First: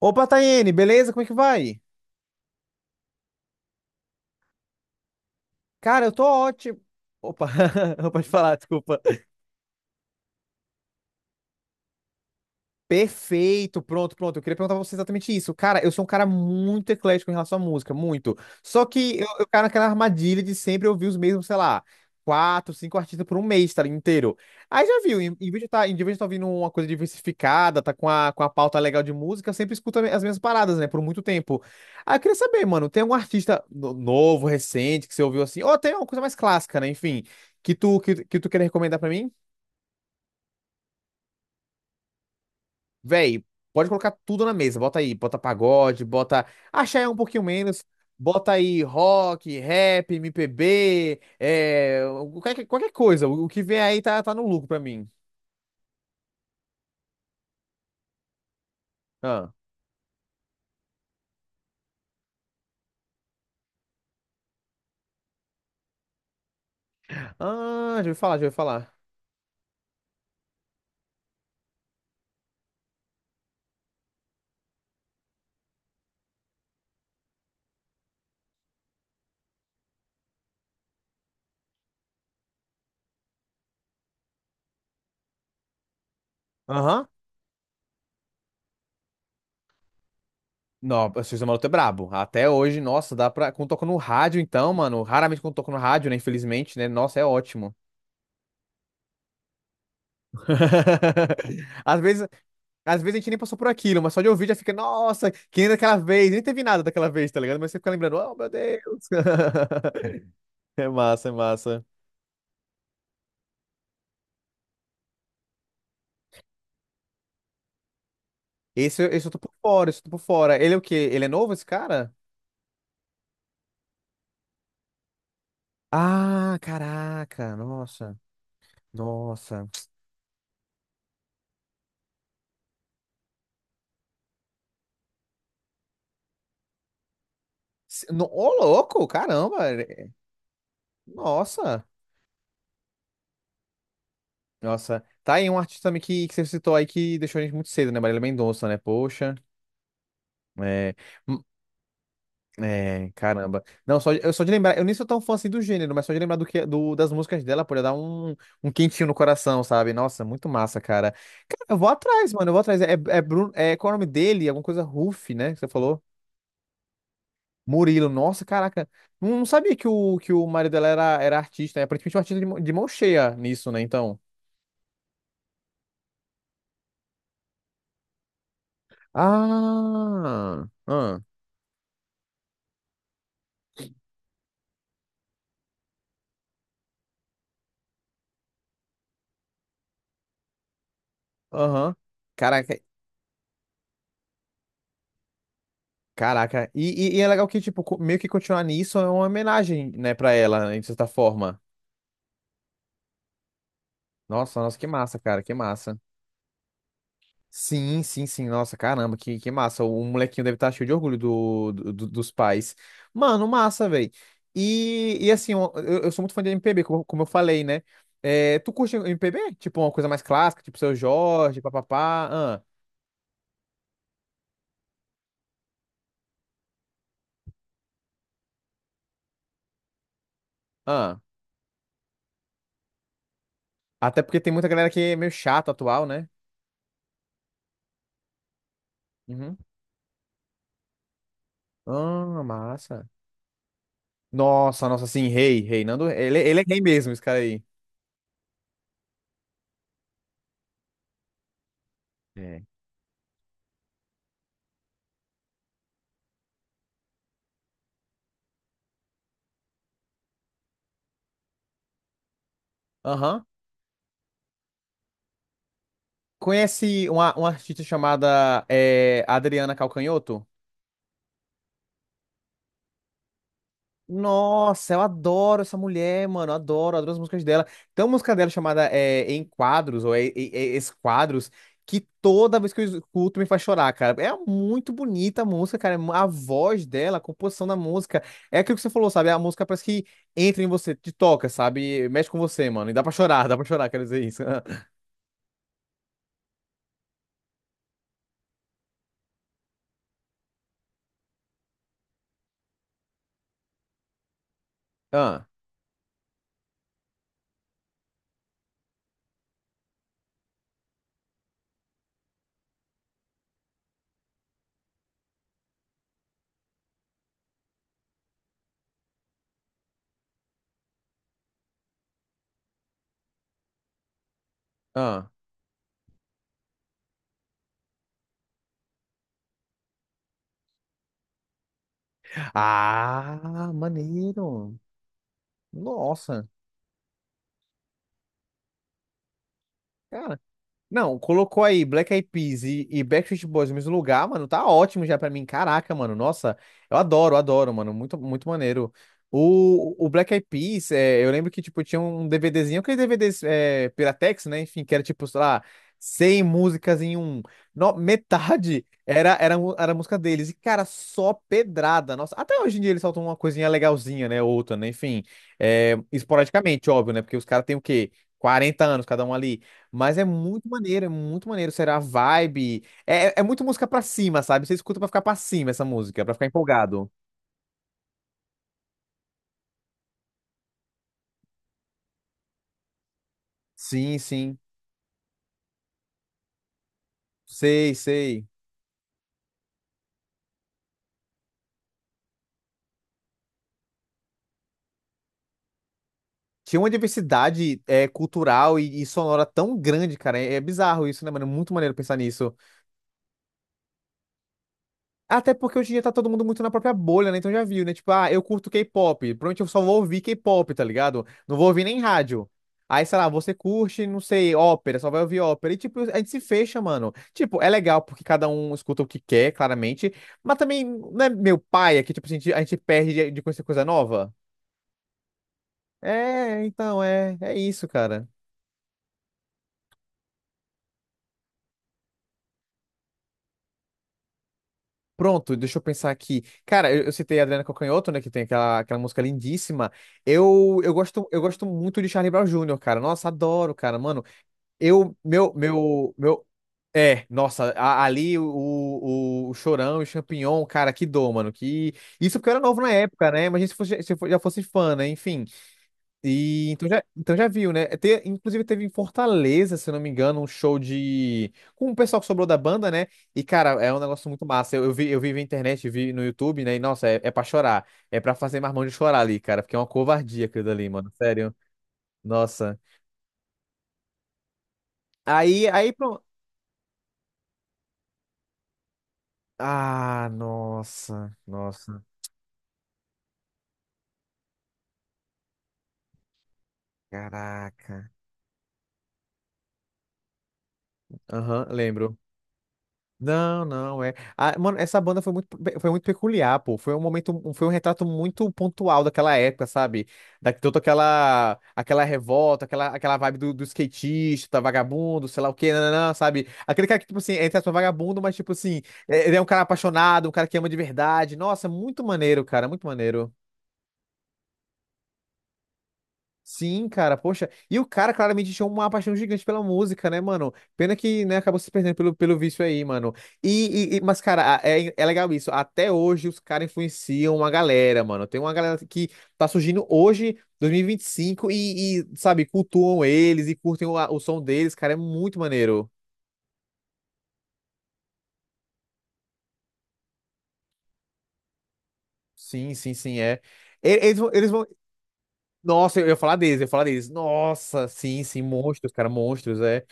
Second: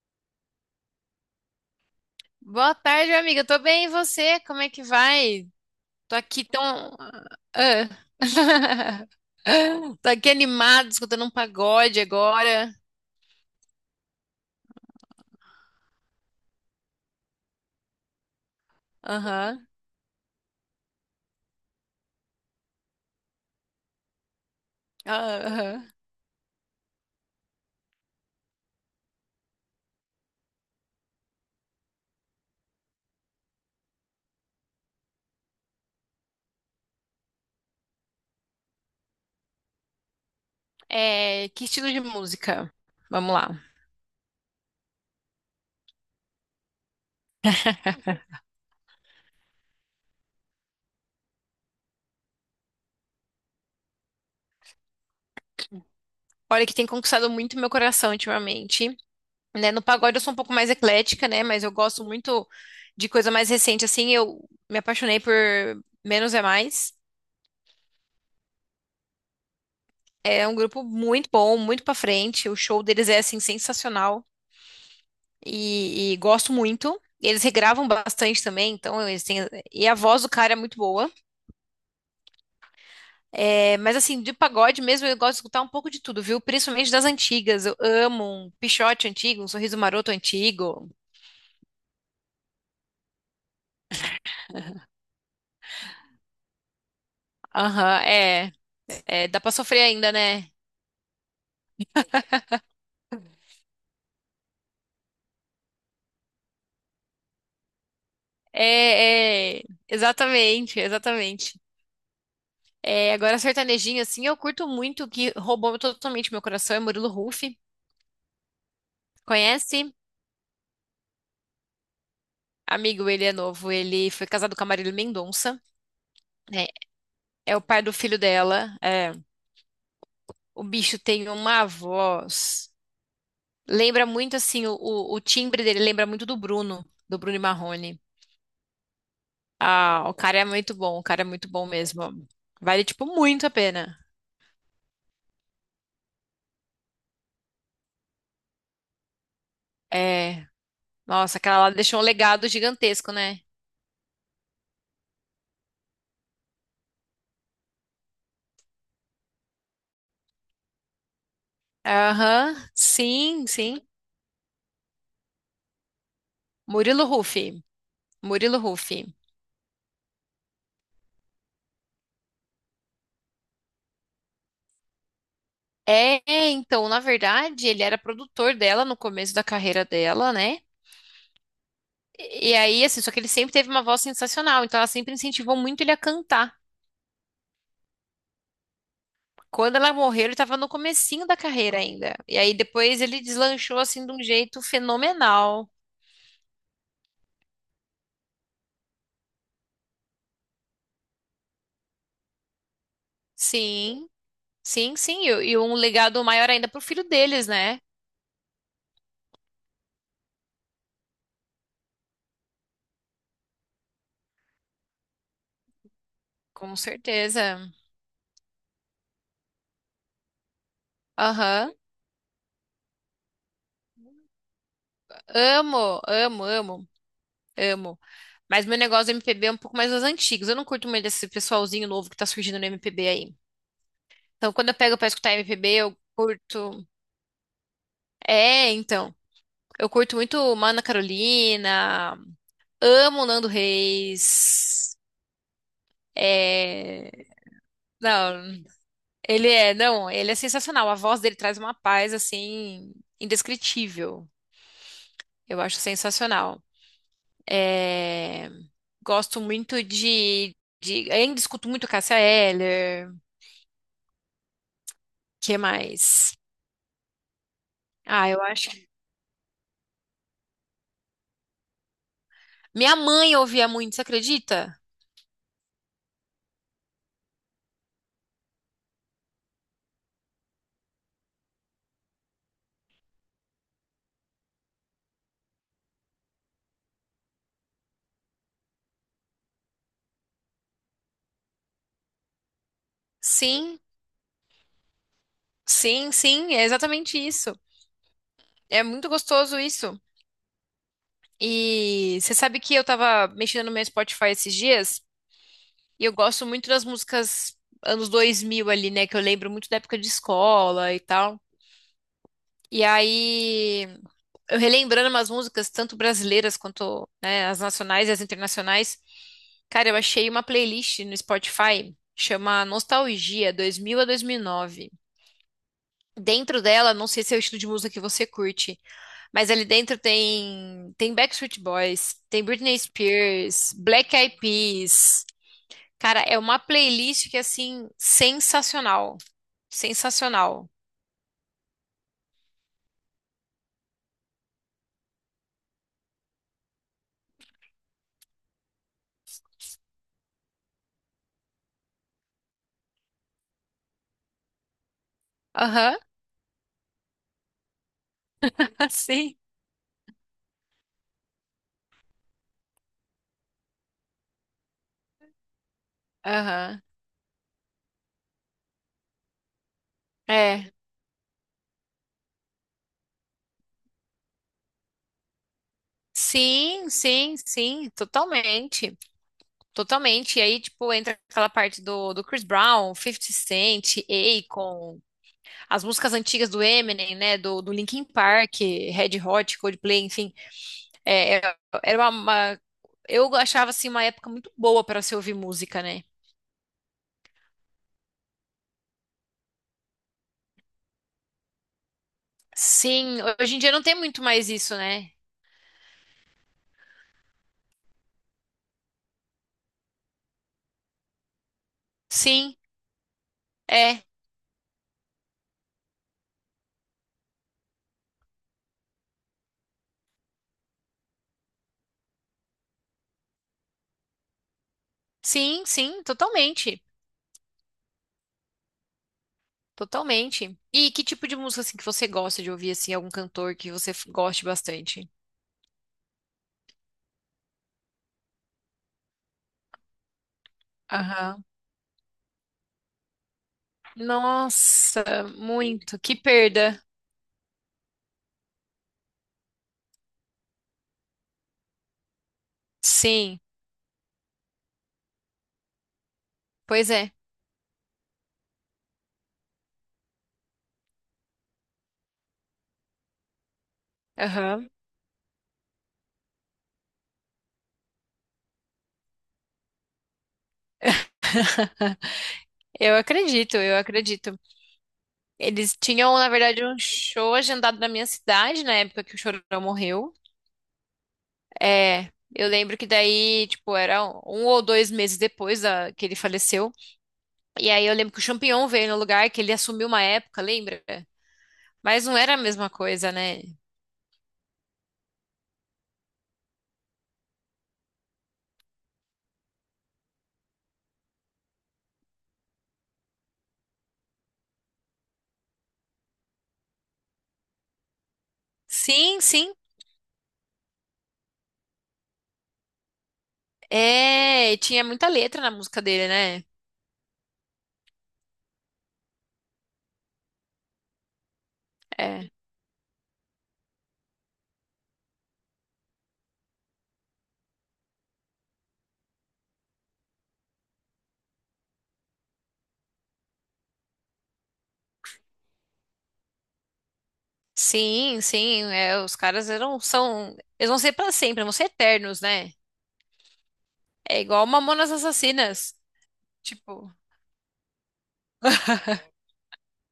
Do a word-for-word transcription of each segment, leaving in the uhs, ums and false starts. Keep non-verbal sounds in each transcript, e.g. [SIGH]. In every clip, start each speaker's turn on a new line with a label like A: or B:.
A: Opa, Tayene, beleza? Como é que vai?
B: Boa tarde, minha amiga. Tô bem, e você? Como é que vai?
A: Cara, eu
B: Tô
A: tô
B: aqui
A: ótimo.
B: tão.
A: Opa,
B: Ah.
A: [LAUGHS] pode falar, desculpa.
B: [LAUGHS] Tô aqui animado escutando um pagode agora.
A: Perfeito, pronto, pronto. Eu queria perguntar pra você exatamente isso. Cara, eu sou um cara muito eclético em relação à música, muito. Só que eu, eu caio
B: Aham.
A: naquela armadilha de sempre ouvir os mesmos, sei lá, quatro, cinco artistas por um mês, tá ali, inteiro. Aí já viu, em,
B: Ah,
A: em vez de estar
B: aham.
A: em vez de tá ouvindo uma coisa diversificada, tá com a, com a pauta legal de música, eu sempre escuto as mesmas paradas, né, por muito tempo. Aí eu queria saber, mano, tem algum artista no- novo, recente, que você ouviu assim, ou tem uma coisa mais clássica, né, enfim, que tu, que, que tu queria recomendar pra mim?
B: É, que estilo de música? Vamos
A: Véi,
B: lá.
A: pode colocar tudo na mesa. Bota aí, bota pagode, bota. Axé é um pouquinho menos.
B: [LAUGHS]
A: Bota aí rock, rap, M P B, é, qualquer, qualquer coisa. O, o que vem aí tá, tá no lucro pra mim.
B: Olha, que tem conquistado muito meu coração ultimamente,
A: Ah,
B: né? No pagode eu sou um pouco mais eclética, né? Mas eu gosto muito de coisa mais recente, assim. Eu me apaixonei por Menos é Mais.
A: ah, já ouvi falar, já ouvi falar.
B: É um grupo muito bom, muito pra frente. O show deles é assim sensacional e, e gosto muito. Eles regravam bastante também, então eles têm. E a voz do cara é muito boa. É, mas assim, de pagode mesmo, eu gosto de escutar um pouco de tudo, viu? Principalmente das
A: Aham.
B: antigas. Eu amo um Pixote antigo, um Sorriso Maroto antigo.
A: Não, o Sexta Maroto é brabo. Até hoje, nossa, dá pra. Quando toca no rádio, então, mano. Raramente quando toca no rádio, né? Infelizmente, né? Nossa, é ótimo.
B: Aham, é, é. Dá pra sofrer ainda, né?
A: [LAUGHS] Às vezes, às vezes a gente nem passou por aquilo, mas só de ouvir já fica, nossa, que nem daquela vez, nem teve nada daquela vez, tá ligado? Mas você fica lembrando, oh meu Deus.
B: É, é.
A: [LAUGHS]
B: Exatamente,
A: É massa, é
B: exatamente.
A: massa.
B: É, agora, sertanejinho, assim, eu curto muito, que roubou totalmente meu coração, é Murilo Huff.
A: Esse, esse eu tô por fora,
B: Conhece?
A: esse eu tô por fora. Ele é o quê? Ele é novo, esse cara?
B: Amigo, ele é novo, ele foi casado com a Marília Mendonça,
A: Ah,
B: né?
A: caraca,
B: É o pai do
A: nossa,
B: filho dela. É.
A: nossa.
B: O bicho tem uma voz. Lembra muito assim, o, o- o timbre dele lembra muito do Bruno, do Bruno e Marrone.
A: Se- no- Ô, louco, caramba.
B: Ah,
A: ele-
B: o cara é muito bom, o cara é muito bom
A: Nossa,
B: mesmo. Vale, tipo, muito a pena.
A: nossa. Tá aí um artista também que, que você citou aí que deixou a gente muito cedo, né? Marília Mendonça, né? Poxa.
B: É.
A: É.
B: Nossa, aquela lá deixou um legado
A: É,
B: gigantesco, né?
A: caramba. Não, só, eu só de lembrar, eu nem sou tão fã assim do gênero, mas só de lembrar do que, do, das músicas dela, pode dar um, um quentinho no coração, sabe? Nossa, muito massa, cara. Cara, eu vou atrás, mano, eu
B: Aham,
A: vou atrás. É, é
B: sim,
A: Bruno, é,
B: sim.
A: qual é o nome dele? Alguma coisa Ruff, né? Que você falou?
B: Murilo Huff.
A: Murilo, nossa,
B: Murilo
A: caraca.
B: Huff.
A: Não, não sabia que o, que o marido dela era, era artista, né? Aparentemente um artista de, mão- de mão cheia nisso, né? Então.
B: É, então, na verdade, ele era produtor dela no começo da carreira dela, né?
A: Ah, ah,
B: E aí, assim, só que ele sempre teve uma voz sensacional, então ela sempre incentivou muito ele a cantar. Quando ela morreu, ele estava no comecinho da carreira
A: aham.
B: ainda. E aí
A: Caraca,
B: depois ele deslanchou assim de um jeito fenomenal.
A: Caraca, e, e, e é legal que, tipo, co- meio que continuar nisso é uma homenagem, né, pra ela, né, de certa forma.
B: Sim,
A: Nossa, nossa, que
B: sim,
A: massa,
B: sim.
A: cara,
B: E,
A: que
B: e um
A: massa.
B: legado maior ainda pro filho deles, né?
A: Sim, sim, sim, nossa, caramba, que, que massa. O molequinho deve estar cheio de orgulho do, do- do- dos pais. Mano, massa, velho. E, e assim, eu, eu sou muito fã de
B: Com
A: M P B, como, como eu falei,
B: certeza.
A: né? É, tu curte M P B? Tipo, uma coisa mais clássica, tipo Seu Jorge,
B: Aham.
A: papapá. Ah,
B: Amo, amo, amo, amo. Mas meu negócio do M P B é um pouco mais dos antigos. Eu não curto muito
A: ah.
B: desse pessoalzinho novo que tá surgindo no M P B aí.
A: Até porque tem
B: Então,
A: muita
B: quando eu
A: galera
B: pego
A: que
B: pra
A: é meio
B: escutar M P B,
A: chata
B: eu
A: atual, né?
B: curto. É, então.
A: Uhum.
B: Eu curto muito Mana Carolina,
A: Ah, massa.
B: amo Nando
A: Nossa,
B: Reis.
A: nossa, sim, rei, rei. Nando, ele, ele é rei
B: É...
A: mesmo, esse cara aí.
B: Não, ele é, não, ele é sensacional. A voz dele traz uma paz
A: É.
B: assim indescritível. Eu acho sensacional. É... Gosto muito de, de, ainda escuto muito Cássia Eller.
A: Aham.
B: Que mais?
A: Conhece uma, uma artista
B: Ah, eu
A: chamada
B: acho.
A: eh, Adriana Calcanhoto?
B: Minha mãe ouvia muito, você acredita?
A: Nossa, eu adoro essa mulher, mano. Eu Adoro, adoro as músicas dela. Tem uma música dela chamada eh, Em Quadros, ou é, é, é, Esquadros, que toda vez que eu escuto me faz chorar, cara. É muito bonita a música, cara. A voz dela, a composição da música. É aquilo que você falou, sabe? A música parece que entra em você, te toca, sabe? Mexe com você, mano. E dá pra chorar, [LAUGHS] dá pra
B: Sim,
A: chorar, quero dizer isso.
B: sim, sim, é exatamente isso. É muito gostoso isso. E você sabe que eu tava mexendo no meu Spotify esses dias e eu gosto muito das músicas anos dois mil ali, né? Que eu lembro muito da época de escola e tal. E aí, eu relembrando umas músicas, tanto brasileiras quanto, né, as nacionais e as internacionais. Cara, eu achei uma playlist no Spotify, chama Nostalgia dois mil a dois mil e nove.
A: [LAUGHS] ah.
B: Dentro dela, não sei se é o estilo de música que você curte, mas ali dentro tem tem Backstreet Boys, tem Britney
A: Ah, Ah,
B: Spears, Black Eyed
A: maneiro.
B: Peas. Cara, é
A: Nossa.
B: uma playlist que assim sensacional,
A: Cara,
B: sensacional.
A: não, colocou aí Black Eyed Peas e, e Backstreet Boys no mesmo lugar, mano, tá ótimo já pra mim. Caraca, mano, nossa, eu adoro, adoro, mano, muito, muito maneiro. O, o Black Eyed Peas, é, eu lembro que, tipo, tinha um DVDzinho, aquele D V Ds é, Piratex, né, enfim, que era, tipo, sei lá,
B: Aham,
A: cem músicas em um. No, metade
B: [LAUGHS] sim.
A: era, era, mu- era música deles, e, cara, só pedrada, nossa. Até hoje em dia eles soltam uma coisinha legalzinha, né, outra, né, enfim, é,
B: Aham.
A: esporadicamente, óbvio, né, porque os caras têm o quê? Quarenta anos cada um ali. Mas é muito
B: É.
A: maneiro, é muito maneiro. Será a vibe? É, é é muito música pra cima, sabe? Você escuta pra ficar pra cima essa música, pra ficar
B: Sim,
A: empolgado.
B: sim, sim, totalmente. Totalmente. E aí, tipo, entra aquela parte do, do Chris Brown, Fifty Cent,
A: Sim, sim.
B: Akon, as músicas antigas do Eminem, né? Do, do
A: Sei,
B: Linkin
A: sei.
B: Park, Red Hot, Coldplay, enfim. É, era era uma, uma- eu achava assim uma época muito boa para se ouvir música, né?
A: Tinha uma diversidade é, cultural e, e sonora tão grande, cara. É, é bizarro isso, né, mano? É muito maneiro pensar nisso.
B: Sim, hoje em dia não tem muito mais isso, né?
A: Até porque hoje em dia tá todo mundo muito na própria bolha, né? Então já viu, né? Tipo, ah, eu curto K-pop. Provavelmente eu só vou ouvir K-pop, tá ligado? Não vou ouvir nem rádio.
B: Sim,
A: Aí, sei lá, você
B: é.
A: curte, não sei, ópera, só vai ouvir ópera. E, tipo, a gente se fecha, mano. Tipo, é legal porque cada um escuta o que quer, claramente. Mas também, não é meu pai, é que, tipo, a gente, a gente perde de de conhecer coisa nova?
B: Sim, sim,
A: É,
B: totalmente.
A: então, é, é isso, cara.
B: Totalmente. E que tipo de música assim que você gosta de ouvir assim, algum cantor que você f- goste bastante?
A: Pronto, deixa eu pensar aqui. Cara, eu, eu citei a Adriana Calcanhoto, né, que tem aquela, aquela música lindíssima. Eu, eu gosto, eu
B: Aham.
A: gosto muito de Charlie Brown júnior, cara. Nossa, adoro, cara, mano.
B: Nossa,
A: Eu, meu,
B: muito.
A: meu,
B: Que
A: meu,
B: perda.
A: é, Nossa, a- ali o, o, o Chorão e o Champignon, cara, que dor, mano. Que... Isso porque eu era novo na época,
B: Sim,
A: né? Imagina se fosse, se eu já fosse fã, né? Enfim. E então
B: pois
A: já,
B: é.
A: então já viu, né? Te- inclusive teve em Fortaleza, se eu não me engano, um show de. Com o pessoal que sobrou da banda, né? E, cara, é um negócio muito
B: Aham.
A: massa. Eu, eu vi, eu vi na internet, vi no YouTube, né? E, nossa, é, é pra chorar. É pra fazer marmão de chorar ali, cara, porque é uma covardia aquilo ali, mano. Sério.
B: [LAUGHS]
A: Nossa.
B: Eu acredito, eu acredito.
A: Aí,
B: Eles
A: aí,
B: tinham,
A: pronto.
B: na verdade, um show agendado na minha cidade na época que o Chorão morreu.
A: Ah, nossa, nossa.
B: É, eu lembro que daí, tipo, era um um ou dois meses depois da, que ele faleceu. E aí eu
A: Caraca.
B: lembro que o Champignon veio no lugar, que ele assumiu uma época, lembra?
A: Aham,
B: Mas não
A: lembro.
B: era a mesma coisa, né?
A: Não, não, é. Ah, mano, essa banda foi muito, pe- foi muito peculiar, pô. Foi um momento, um, foi um retrato muito pontual daquela época, sabe? Da, toda aquela, aquela revolta, aquela, aquela vibe do, do skatista, tá vagabundo, sei lá o quê, nananã, sabe? Aquele cara que, tipo assim, é entre aspas, vagabundo, mas, tipo assim,
B: Sim,
A: é- ele é um
B: sim.
A: cara apaixonado, um cara que ama de verdade. Nossa, muito maneiro, cara, muito maneiro.
B: É, e tinha muita letra na música dele, né?
A: Sim, cara, poxa. E o cara claramente tinha uma paixão gigante pela música, né, mano? Pena que, né, acabou se perdendo pelo,
B: É.
A: pelo vício aí, mano. E, e- e- mas, cara, a- é, é legal isso. Até hoje os caras influenciam uma galera, mano. Tem uma galera que tá surgindo hoje, dois mil e vinte e cinco, e, vinte e cinco, e, e, sabe, cultuam eles e curtem o, o som deles, cara. É muito maneiro.
B: Sim, sim. É, os caras eram, são. Eles vão ser pra sempre, vão ser eternos, né?
A: Sim, sim, sim, é. E- Eles
B: É
A: vão,
B: igual
A: eles vão.
B: Mamonas Assassinas.
A: Nossa, eu ia falar deles, eu ia falar
B: Tipo.
A: deles. Nossa, sim, sim, monstros, cara,
B: [LAUGHS]
A: monstros, é.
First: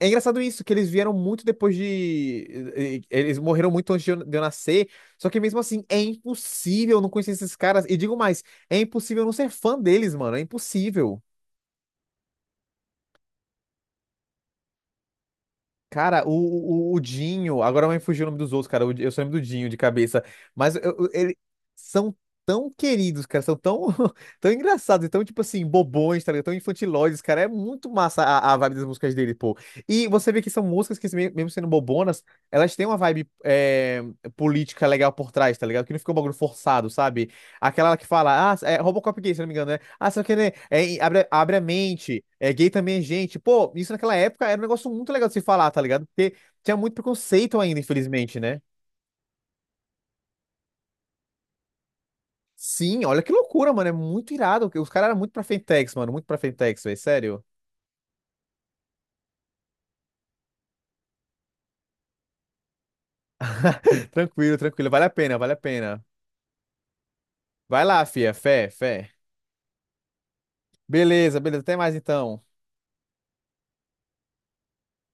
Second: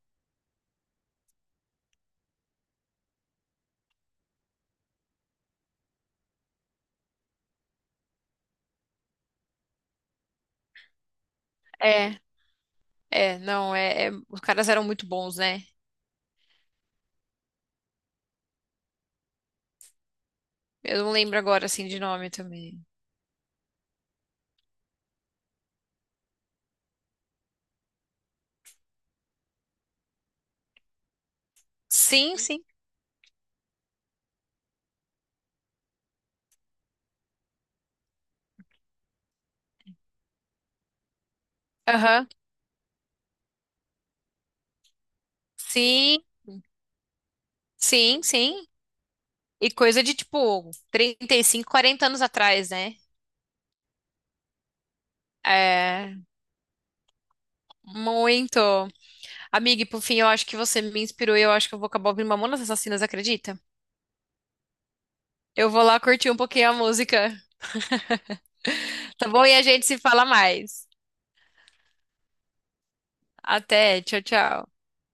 A: É engraçado isso, que eles vieram muito depois de. eh, Eles morreram muito antes de eu de eu nascer. Só que mesmo assim, é impossível não conhecer esses caras. E digo mais, é impossível não ser fã deles, mano. É impossível.
B: É, é, não, é, é- os caras eram muito bons, né?
A: Cara, o, o, o Dinho, agora vai me fugir o nome dos outros, cara. O Eu só lembro do Dinho de cabeça. Mas eu,
B: Eu
A: eu-
B: não lembro
A: ele-
B: agora, assim, de
A: São
B: nome
A: tão
B: também.
A: queridos, cara. São tão, [LAUGHS] tão engraçados, e tão, tipo assim, bobões, tá ligado? Tão infantiloides, cara. É muito massa a, a vibe das músicas dele, pô. E você vê que são músicas que, me- mesmo sendo bobonas,
B: Sim, sim.
A: elas têm uma vibe é, política legal por trás, tá ligado? Que não fica um bagulho forçado, sabe? Aquela que fala, ah, é Robocop gay, se não me engano, né? Ah, só que, né, é, abre, abre a mente,
B: Aham.
A: é gay também é gente. Pô, isso naquela época era um negócio muito legal de se falar, tá ligado?
B: Sim,
A: Porque tinha muito preconceito ainda,
B: sim,
A: infelizmente, né?
B: sim. E coisa de tipo trinta e cinco, quarenta anos atrás, né?
A: Sim, olha que loucura, mano, é muito irado. Os caras eram muito pra Fentex, mano,
B: É,
A: muito pra Fentex, velho, sério.
B: muito. Amiga, e por fim, eu acho que você me inspirou e eu acho que eu vou acabar ouvindo Mamonas Assassinas, acredita?
A: [LAUGHS] Tranquilo, tranquilo, vale a pena, vale a
B: Eu vou lá
A: pena.
B: curtir um pouquinho a música,
A: Vai lá, fia, fé, fé.
B: tá bom? E a gente se fala mais.
A: Beleza, beleza, até mais então.
B: Até, tchau, tchau.